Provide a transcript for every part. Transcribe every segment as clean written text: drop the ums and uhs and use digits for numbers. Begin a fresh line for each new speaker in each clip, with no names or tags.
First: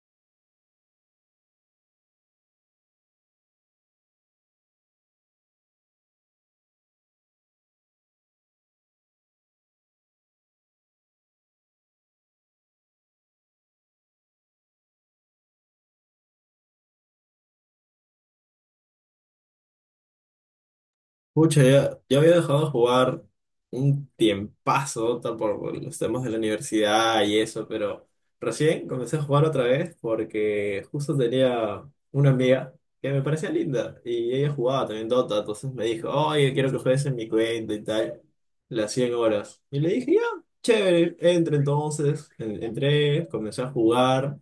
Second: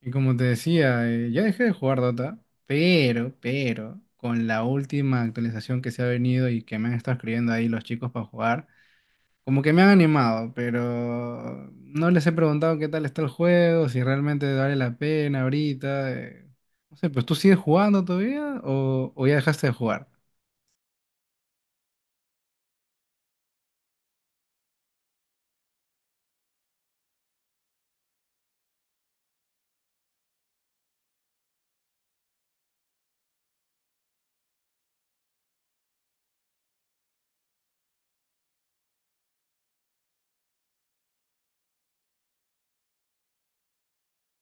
Y como te decía, ya dejé de jugar Dota, pero con la última actualización que se ha venido y que me han estado escribiendo ahí los chicos para jugar, como que me han animado, pero no les he preguntado qué tal está el juego, si realmente vale la pena ahorita. No sé, pues tú sigues jugando todavía o ya dejaste de jugar.
Pucha, ya, ya había dejado de jugar un tiempazo por los temas de la universidad y eso, pero recién comencé a jugar otra vez porque justo tenía una amiga que me parecía linda y ella jugaba también Dota. Entonces me dijo, oye, quiero que juegues en mi cuenta y tal, las 100 horas. Y le dije, ya, chévere, entré, comencé a jugar,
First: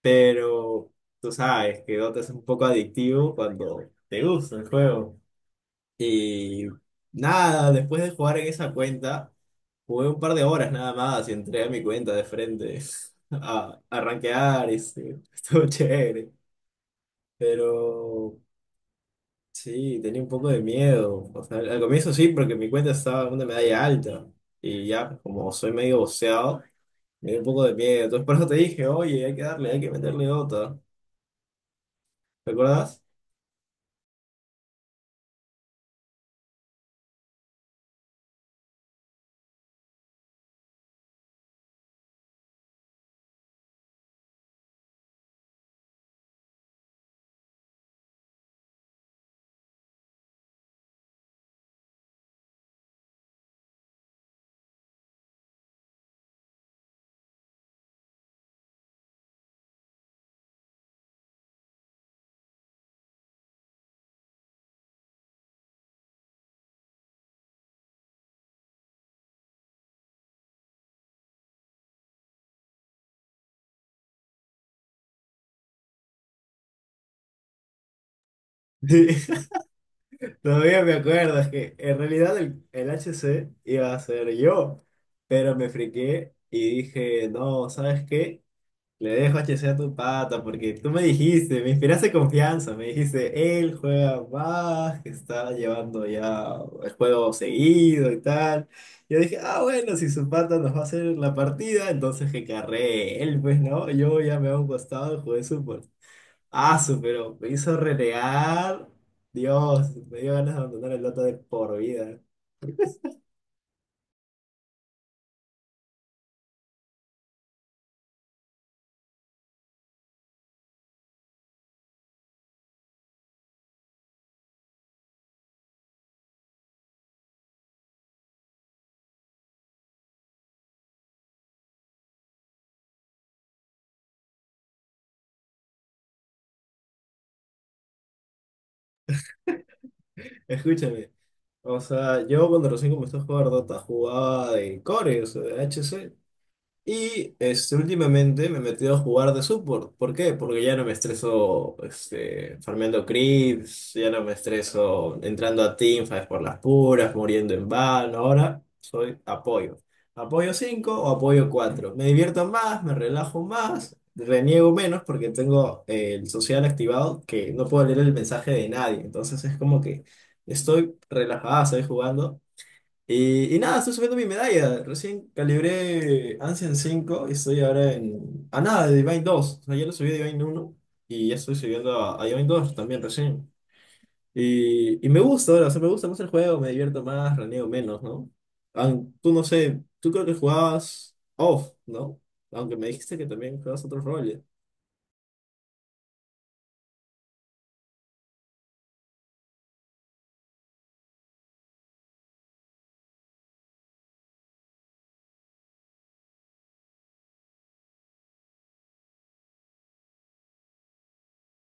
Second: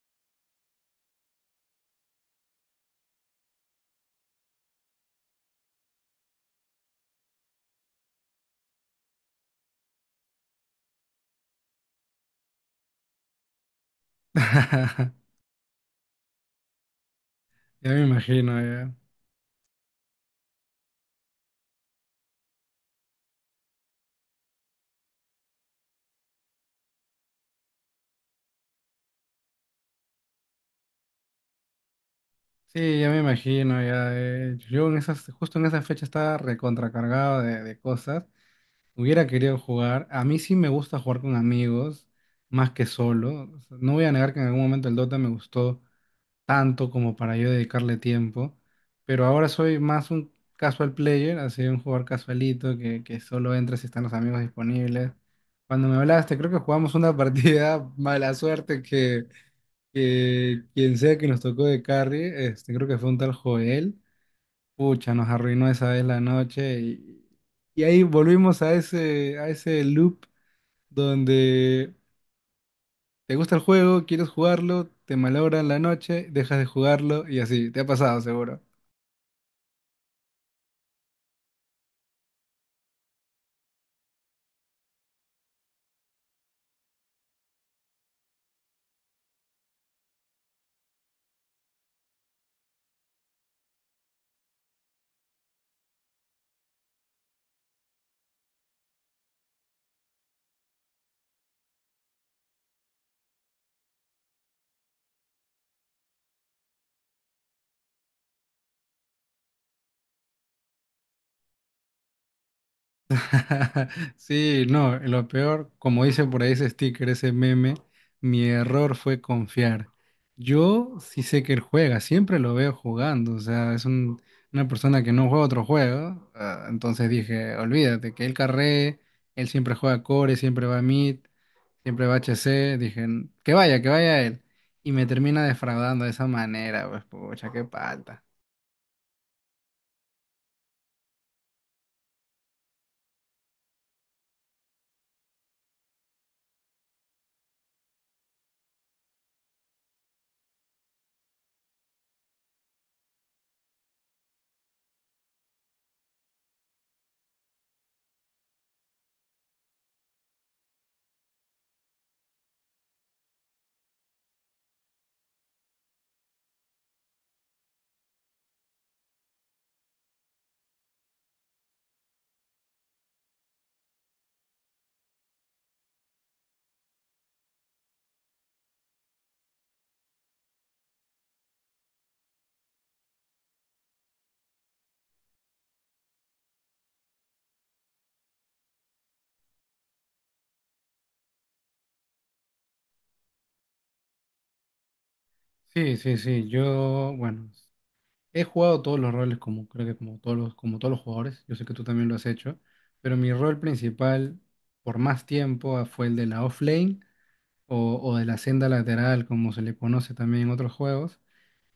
pero tú sabes que Dota es un poco adictivo cuando te gusta el juego. Y nada, después de jugar en esa cuenta, jugué un par de horas nada más y entré a mi cuenta de frente a rankear. Estuvo chévere.
Ya me
Pero
imagino, ya.
sí, tenía un poco de miedo. O sea, al comienzo sí, porque mi cuenta estaba en una medalla alta. Y ya, como soy medio boceado, me dio un poco de miedo. Entonces por eso te dije, oye, hay que darle, hay que meterle otra.
Sí,
¿Recuerdas?
ya me imagino, ya. Yo en esas, justo en esa fecha estaba recontracargado de cosas. Hubiera querido jugar. A mí sí me gusta jugar con amigos, más que solo. O sea, no voy a negar que en algún momento el Dota me gustó tanto como para yo dedicarle tiempo, pero ahora soy más un casual player, así un jugador casualito que solo entra si están los amigos disponibles. Cuando me hablaste, creo que jugamos una partida mala suerte que quien sea que nos tocó de carry, este, creo que fue un tal Joel. Pucha, nos arruinó esa vez la noche y ahí volvimos a a ese loop donde te gusta el juego, quieres jugarlo, te malogran la noche, dejas de jugarlo y así, te ha pasado seguro.
Todavía me acuerdo, es que en realidad el H C iba a ser yo, pero me friqué y dije, no, ¿sabes qué? Le dejo H C a tu pata porque tú me dijiste, me inspiraste confianza, me dijiste, él juega más, que está llevando ya el juego seguido y tal. Yo dije, ah, bueno, si su pata nos va a hacer la partida, entonces que carree él, pues no, yo ya me hago un costado, jugué su Ah, su, pero me hizo renegar. Dios, me dio ganas de abandonar el Dota de por vida.
Sí, no, lo peor, como dice por ahí ese sticker, ese meme, mi error fue confiar. Yo sí sé que él juega, siempre lo veo jugando, o sea, una persona que no juega otro juego, ah, entonces dije, olvídate, que él carree, él siempre juega core, siempre va a mid, siempre va a HC, dije, que vaya él. Y me termina defraudando de esa manera, pues pucha, qué palta.
Escúchame. O sea, yo cuando recién comencé a jugar Dota jugaba de Core, o sea, de HC. Y últimamente me he metido a jugar de support. ¿Por qué? Porque ya no me estreso farmeando creeps, ya no me estreso entrando a teamfights por las puras, muriendo en vano. Ahora soy apoyo. Apoyo 5 o apoyo cuatro. Me divierto más, me relajo más, reniego menos porque tengo el social activado que no puedo leer el mensaje de nadie. Entonces es como que estoy relajada, estoy jugando. Y nada, estoy subiendo mi medalla. Recién calibré Ancient 5 y estoy ahora en, a nada de Divine dos. O sea, ya lo subí a Divine uno y ya estoy subiendo a Divine 2 también recién. Y me gusta ahora, o sea, me gusta más el juego, me divierto más, raneo menos, ¿no? Tú no sé, tú creo que jugabas off, ¿no? Aunque me dijiste que también jugabas otros roles.
Sí, sí, sí, yo, bueno. He jugado todos los roles, como creo que como todos los jugadores. Yo sé que tú también lo has hecho, pero mi rol principal por más tiempo fue el de la offlane o de la senda lateral, como se le conoce también en otros juegos.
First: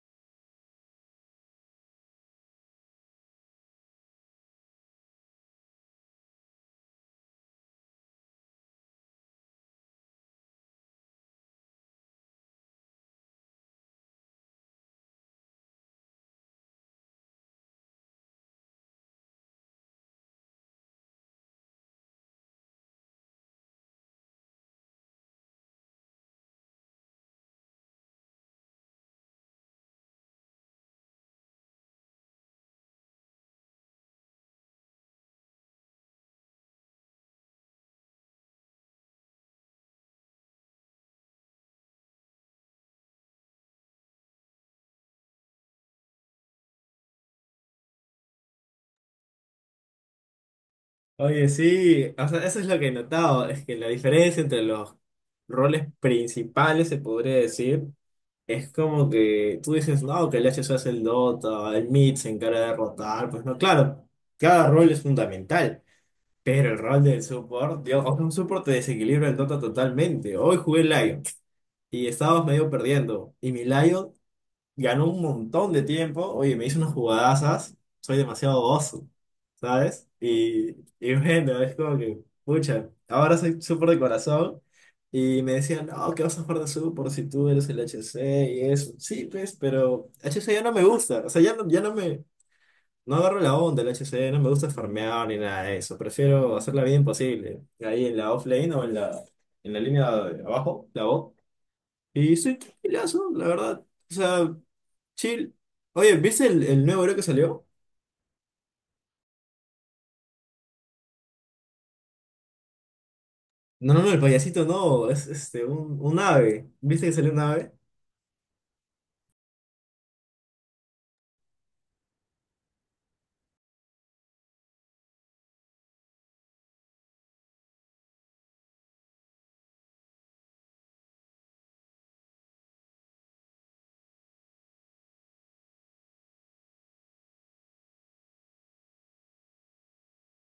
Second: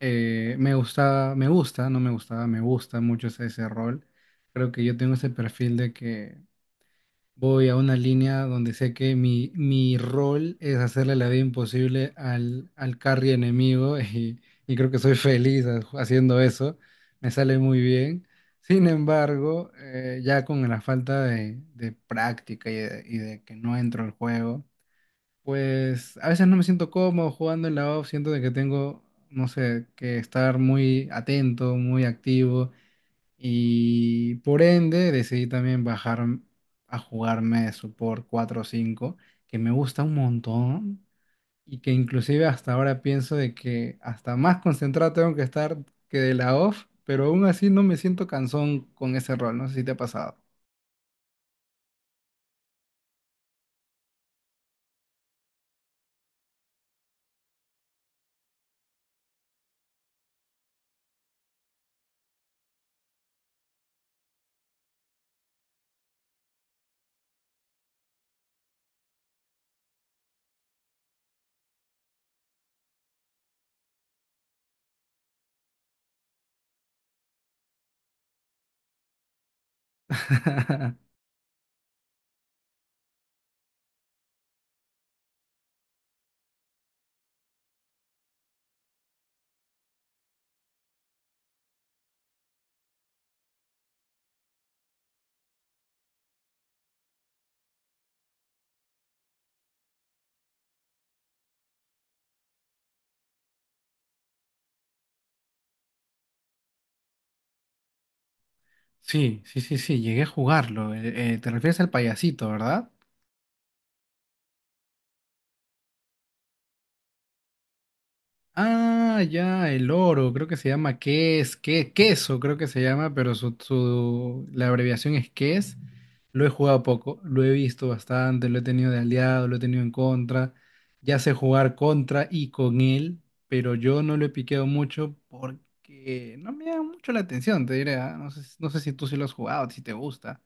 Me gusta, no me gustaba, me gusta mucho ese rol. Creo que yo tengo ese perfil de que voy a una línea donde sé que mi rol es hacerle la vida imposible al carry enemigo y creo que soy feliz haciendo eso. Me sale muy bien. Sin embargo, ya con la falta de práctica y de que no entro al juego, pues a veces no me siento cómodo jugando en la off. Siento de que tengo, no sé, que estar muy atento, muy activo y por ende decidí también bajar a jugarme Support 4 o 5 que me gusta un montón y que inclusive hasta ahora pienso de que hasta más concentrado tengo que estar que de la off, pero aún así no me siento cansón con ese rol, no sé si te ha pasado.
Oye, sí, o sea, eso es lo que he notado, es que la diferencia entre los roles principales, se podría decir, es como que tú dices, no, que el HSO hace el Dota, el mid se encarga de rotar, pues no, claro, cada rol es fundamental, pero el rol del support, Dios, o sea, un support te desequilibra el Dota totalmente. Hoy jugué Lion y estábamos medio perdiendo, y mi Lion ganó un montón de tiempo. Oye, me hizo unas jugadazas. Soy demasiado oso, ¿sabes? Y, y bueno, es como que, pucha, ahora soy súper de corazón. Y me decían, no, que vas a jugar de súper si tú eres el HC y eso. Sí, pues, pero HC ya no me gusta. O sea, ya no, ya no me. No agarro la onda del HC, no me gusta farmear ni nada de eso. Prefiero hacer la vida imposible. Ahí en la offlane o en la línea de abajo, la bot. Y estoy tranquilazo, la verdad. O sea. Chill. Oye, ¿viste el nuevo héroe que salió?
Sí, sí, sí, sí, llegué a jugarlo. Te refieres al payasito, ¿verdad?
No, no, no, el payasito no, es un ave. ¿Viste que salió un ave?
Ah, ya, el oro, creo que se llama ques, que, queso, creo que se llama, pero la abreviación es ques. Lo he jugado poco, lo he visto bastante, lo he tenido de aliado, lo he tenido en contra. Ya sé jugar contra y con él, pero yo no lo he piqueado mucho porque no me da mucho la atención, te diré. No sé, no sé si tú sí lo has jugado, si te gusta.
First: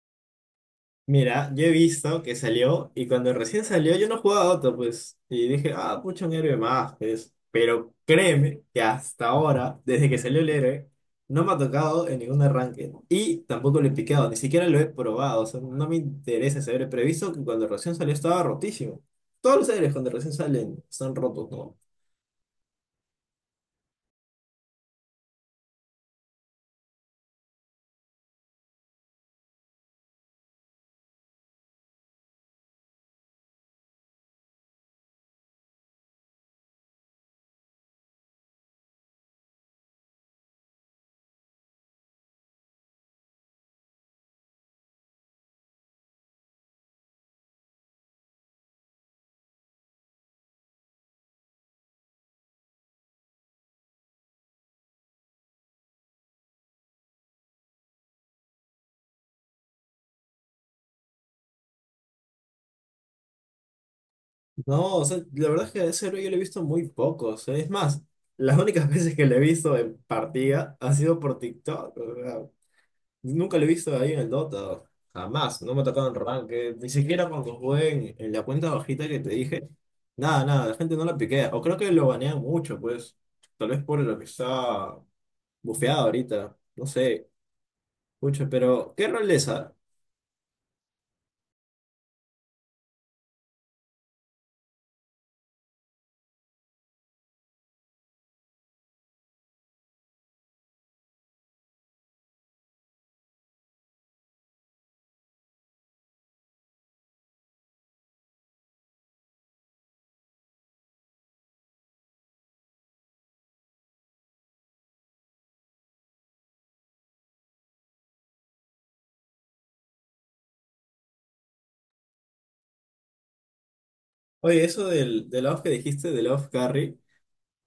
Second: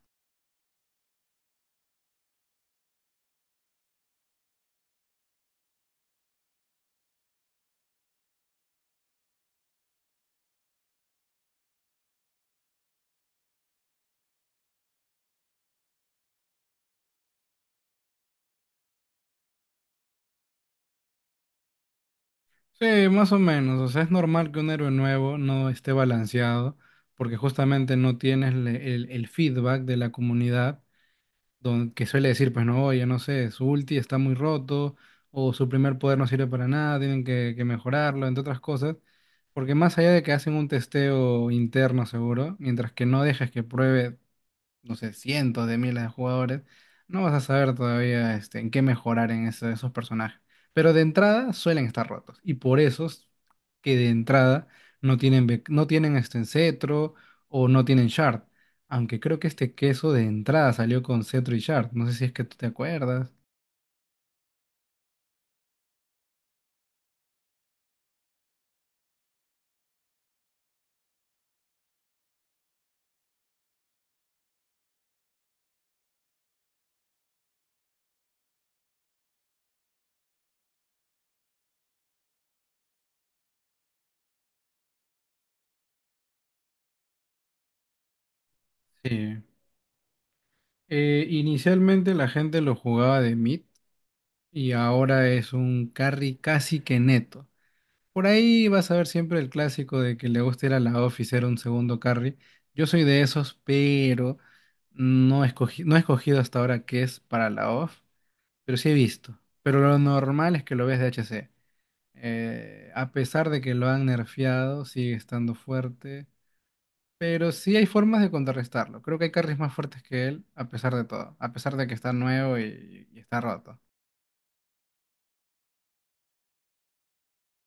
Mira, yo he visto que salió y cuando recién salió yo no jugaba a Otto, pues. Y dije, ah, pucha, un héroe más, pues. Pero créeme que hasta ahora, desde que salió el héroe, no me ha tocado en ningún arranque. ¿No? Y tampoco lo he picado, ni siquiera lo he probado. O sea, no me interesa ese héroe, pero he visto que cuando recién salió estaba rotísimo. Todos los héroes cuando recién salen están rotos, ¿no?
Sí, más o menos. O sea, es normal que un héroe nuevo no esté balanceado porque justamente no tienes el feedback de la comunidad que suele decir, pues no, oye, no sé, su ulti está muy roto o su primer poder no sirve para nada, tienen que mejorarlo, entre otras cosas. Porque más allá de que hacen un testeo interno seguro, mientras que no dejes que pruebe no sé, cientos de miles de jugadores, no vas a saber todavía este, en qué mejorar en esos personajes. Pero de entrada suelen estar rotos. Y por eso es que de entrada no tienen, no tienen este cetro o no tienen shard. Aunque creo que este queso de entrada salió con cetro y shard. No sé si es que tú te acuerdas.
No, o sea, la verdad es que a ese héroe yo le he visto muy poco. O sea, es más, las únicas veces que le he visto en partida ha sido por TikTok. O sea, nunca lo he visto ahí en el Dota. Jamás. No me ha tocado en Ranked. Ni siquiera cuando jugué en la cuenta bajita que te dije. Nada, nada, la gente no la piquea. O creo que lo banean mucho, pues. Tal vez por lo que está bufeado ahorita. No sé. Mucho, pero ¿qué rol
Sí.
es esa?
Inicialmente la gente lo jugaba de mid y ahora es un carry casi que neto. Por ahí vas a ver siempre el clásico de que le gusta ir a la off y ser un segundo carry. Yo soy de esos, pero no escogí, no he escogido hasta ahora qué es para la off, pero sí he visto. Pero lo normal es que lo veas de HC. A pesar de que lo han nerfeado, sigue estando fuerte. Pero sí hay formas de contrarrestarlo. Creo que hay carries más fuertes que él, a pesar de todo. A pesar de que está nuevo y está roto.
Oye, eso del off que dijiste, del off carry.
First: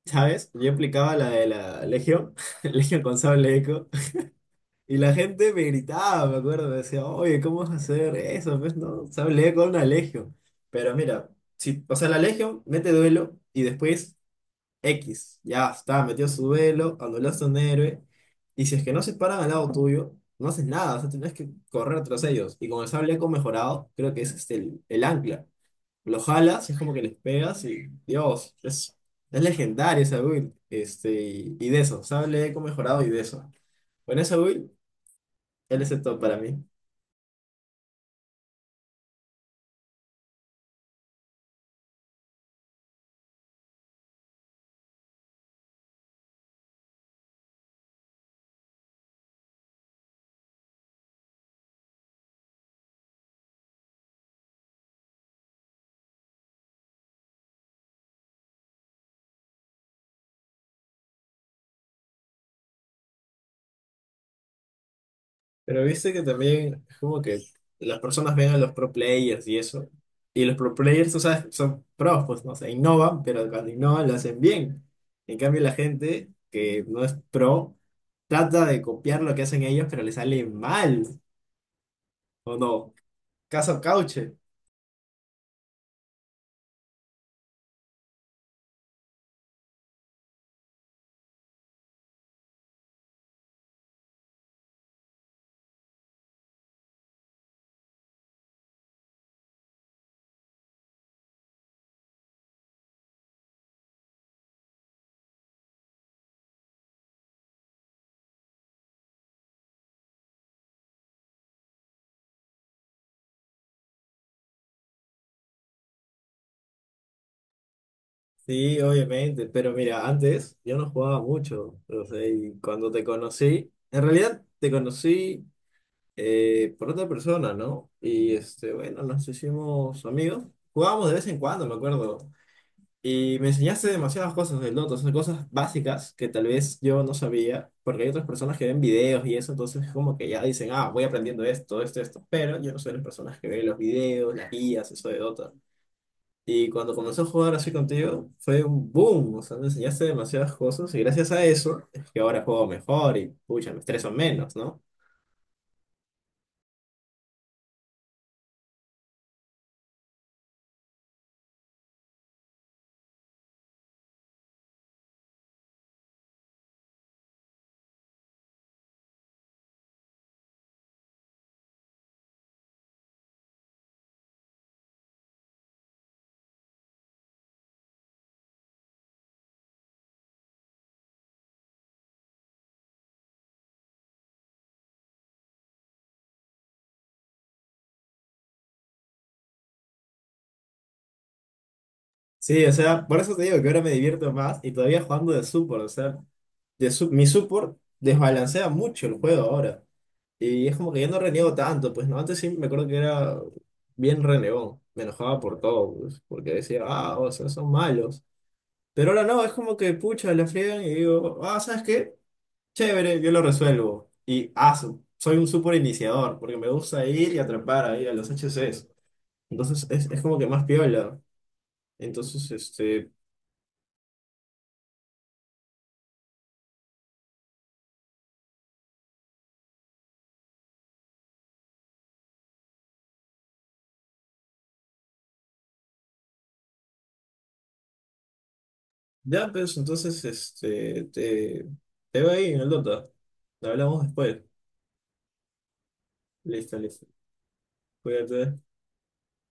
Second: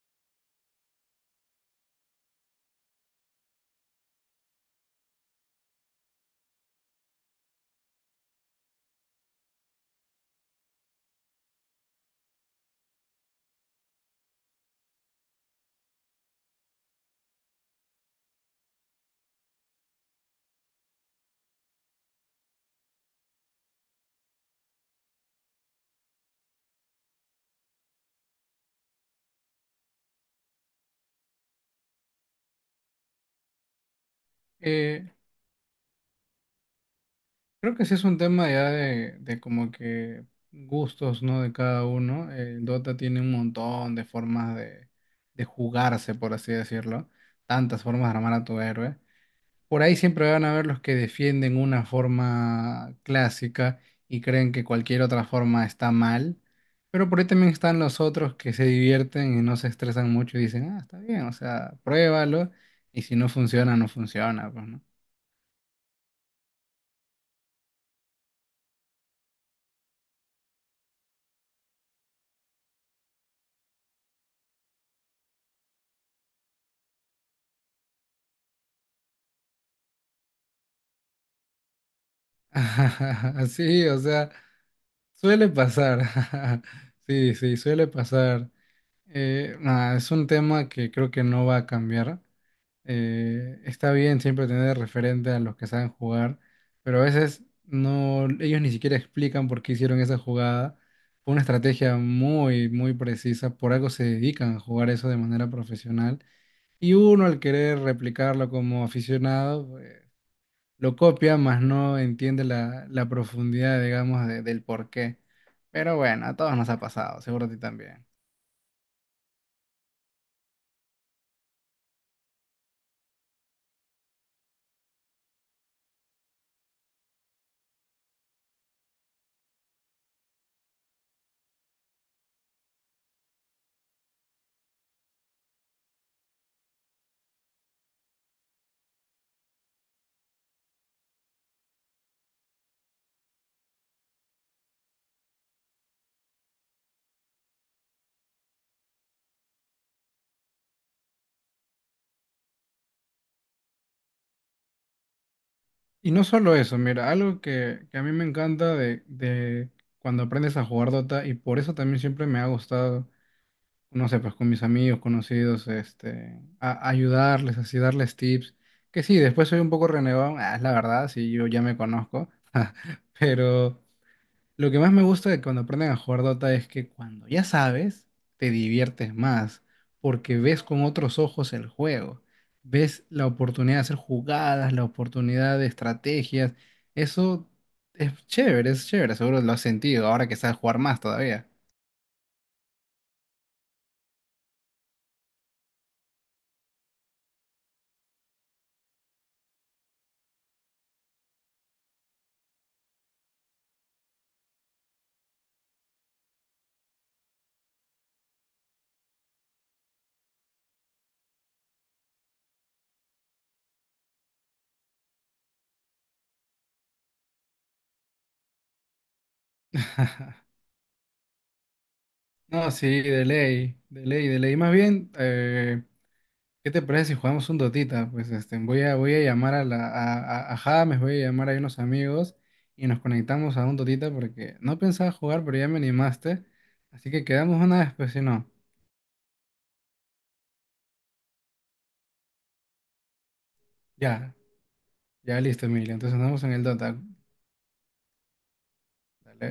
¿Sabes? Yo aplicaba la de la Legión, Legión con sable eco, y la gente me gritaba, me acuerdo, me decía, oye, ¿cómo vas a hacer eso? Pues no, sable eco, una Legión. Pero mira, si, o sea, la Legión mete duelo y después X, ya está, metió su duelo, anulaste a un héroe, y si es que no se paran al lado tuyo, no haces nada, o sea, tienes que correr tras ellos. Y con el sable eco mejorado, creo que es el ancla lo jalas, es como que les pegas y, Dios, es legendario esa build. Y de eso, ¿sabes? Eco mejorado y de eso. Con esa build,
Eh,
él es el top para mí.
Creo que sí es un tema ya de como que gustos, ¿no? De cada uno. El Dota tiene un montón de formas de jugarse, por así decirlo. Tantas formas de armar a tu héroe. Por ahí siempre van a haber los que defienden una forma clásica y creen que cualquier otra forma está mal. Pero por ahí también están los otros que se divierten y no se estresan mucho y dicen, ah, está bien, o sea, pruébalo. Y si no funciona, no funciona, pues, ¿no?
Pero viste que también es como que las personas ven a los pro players y eso. Y los pro players, tú sabes, son pros, pues no sé, innovan, pero cuando innovan lo hacen bien. En cambio, la gente que no es pro trata de copiar lo que hacen ellos, pero le sale mal, ¿o no? Caso
Sí, o sea.
Cauche.
Suele pasar, sí, sí, suele pasar. Nada, es un tema que creo que no va a cambiar. Está bien siempre tener referente a los que saben jugar, pero a veces no, ellos ni siquiera explican por qué hicieron esa jugada. Fue una estrategia muy precisa, por algo se dedican a jugar eso de manera profesional. Y uno al querer replicarlo como aficionado, lo copia, más no entiende la profundidad, digamos, del porqué. Pero bueno, a todos nos ha pasado, seguro a ti también.
Sí, obviamente, pero mira, antes yo no jugaba mucho, o sea, y cuando te conocí, en realidad te conocí por otra persona, ¿no? Y bueno, nos hicimos amigos, jugábamos de vez en cuando, me acuerdo, y me enseñaste demasiadas cosas del Dota, o sea, cosas básicas que tal vez yo no sabía, porque hay otras personas que ven videos y eso, entonces como que ya dicen, ah, voy aprendiendo esto, esto, esto, pero yo no soy de las personas que ven los videos, las guías, eso de Dota. Y cuando comenzó a jugar así contigo, fue un boom. O sea, me enseñaste demasiadas cosas y gracias a eso es que ahora juego mejor y, pucha, me estreso menos, ¿no?
Y no solo eso, mira, algo que a mí me encanta de cuando aprendes a jugar Dota, y por eso también siempre me ha gustado, no sé, pues con mis amigos, conocidos, este, ayudarles, así darles tips. Que sí, después soy un poco renegón, ah, es la verdad, sí, yo ya me conozco, pero... Lo que más me gusta de cuando aprenden a jugar Dota es que cuando ya sabes, te diviertes más, porque ves con otros ojos el juego, ves la oportunidad de hacer jugadas, la oportunidad de estrategias. Eso es chévere, seguro lo has sentido ahora que sabes jugar más todavía.
Sí, o sea, por eso te digo que ahora me divierto más y todavía jugando de support, o sea, mi support desbalancea mucho el juego ahora. Y es como que ya no reniego tanto, pues no, antes sí me acuerdo que era bien renegón, me enojaba por todo, pues, porque decía, ah, o sea, son malos. Pero ahora no, es como que pucha, la friegan y digo, ah, ¿sabes qué? Chévere, yo lo resuelvo. Y soy un super iniciador, porque me gusta ir y atrapar ahí a los HCs. Entonces es como que más piola. Entonces,
No, sí, de ley, de ley, de ley. Más bien, ¿qué te parece si jugamos un Dotita? Pues este, voy a llamar a la, a James, voy a llamar a unos amigos y nos conectamos a un Dotita porque no pensaba jugar, pero ya me animaste. Así que quedamos una vez, pues si no.
ya, pues entonces te va ahí en el Dota. Hablamos
Ya,
después.
ya listo, Emilio. Entonces andamos en el
Listo,
Dota.
listo. Cuídate.
Dale.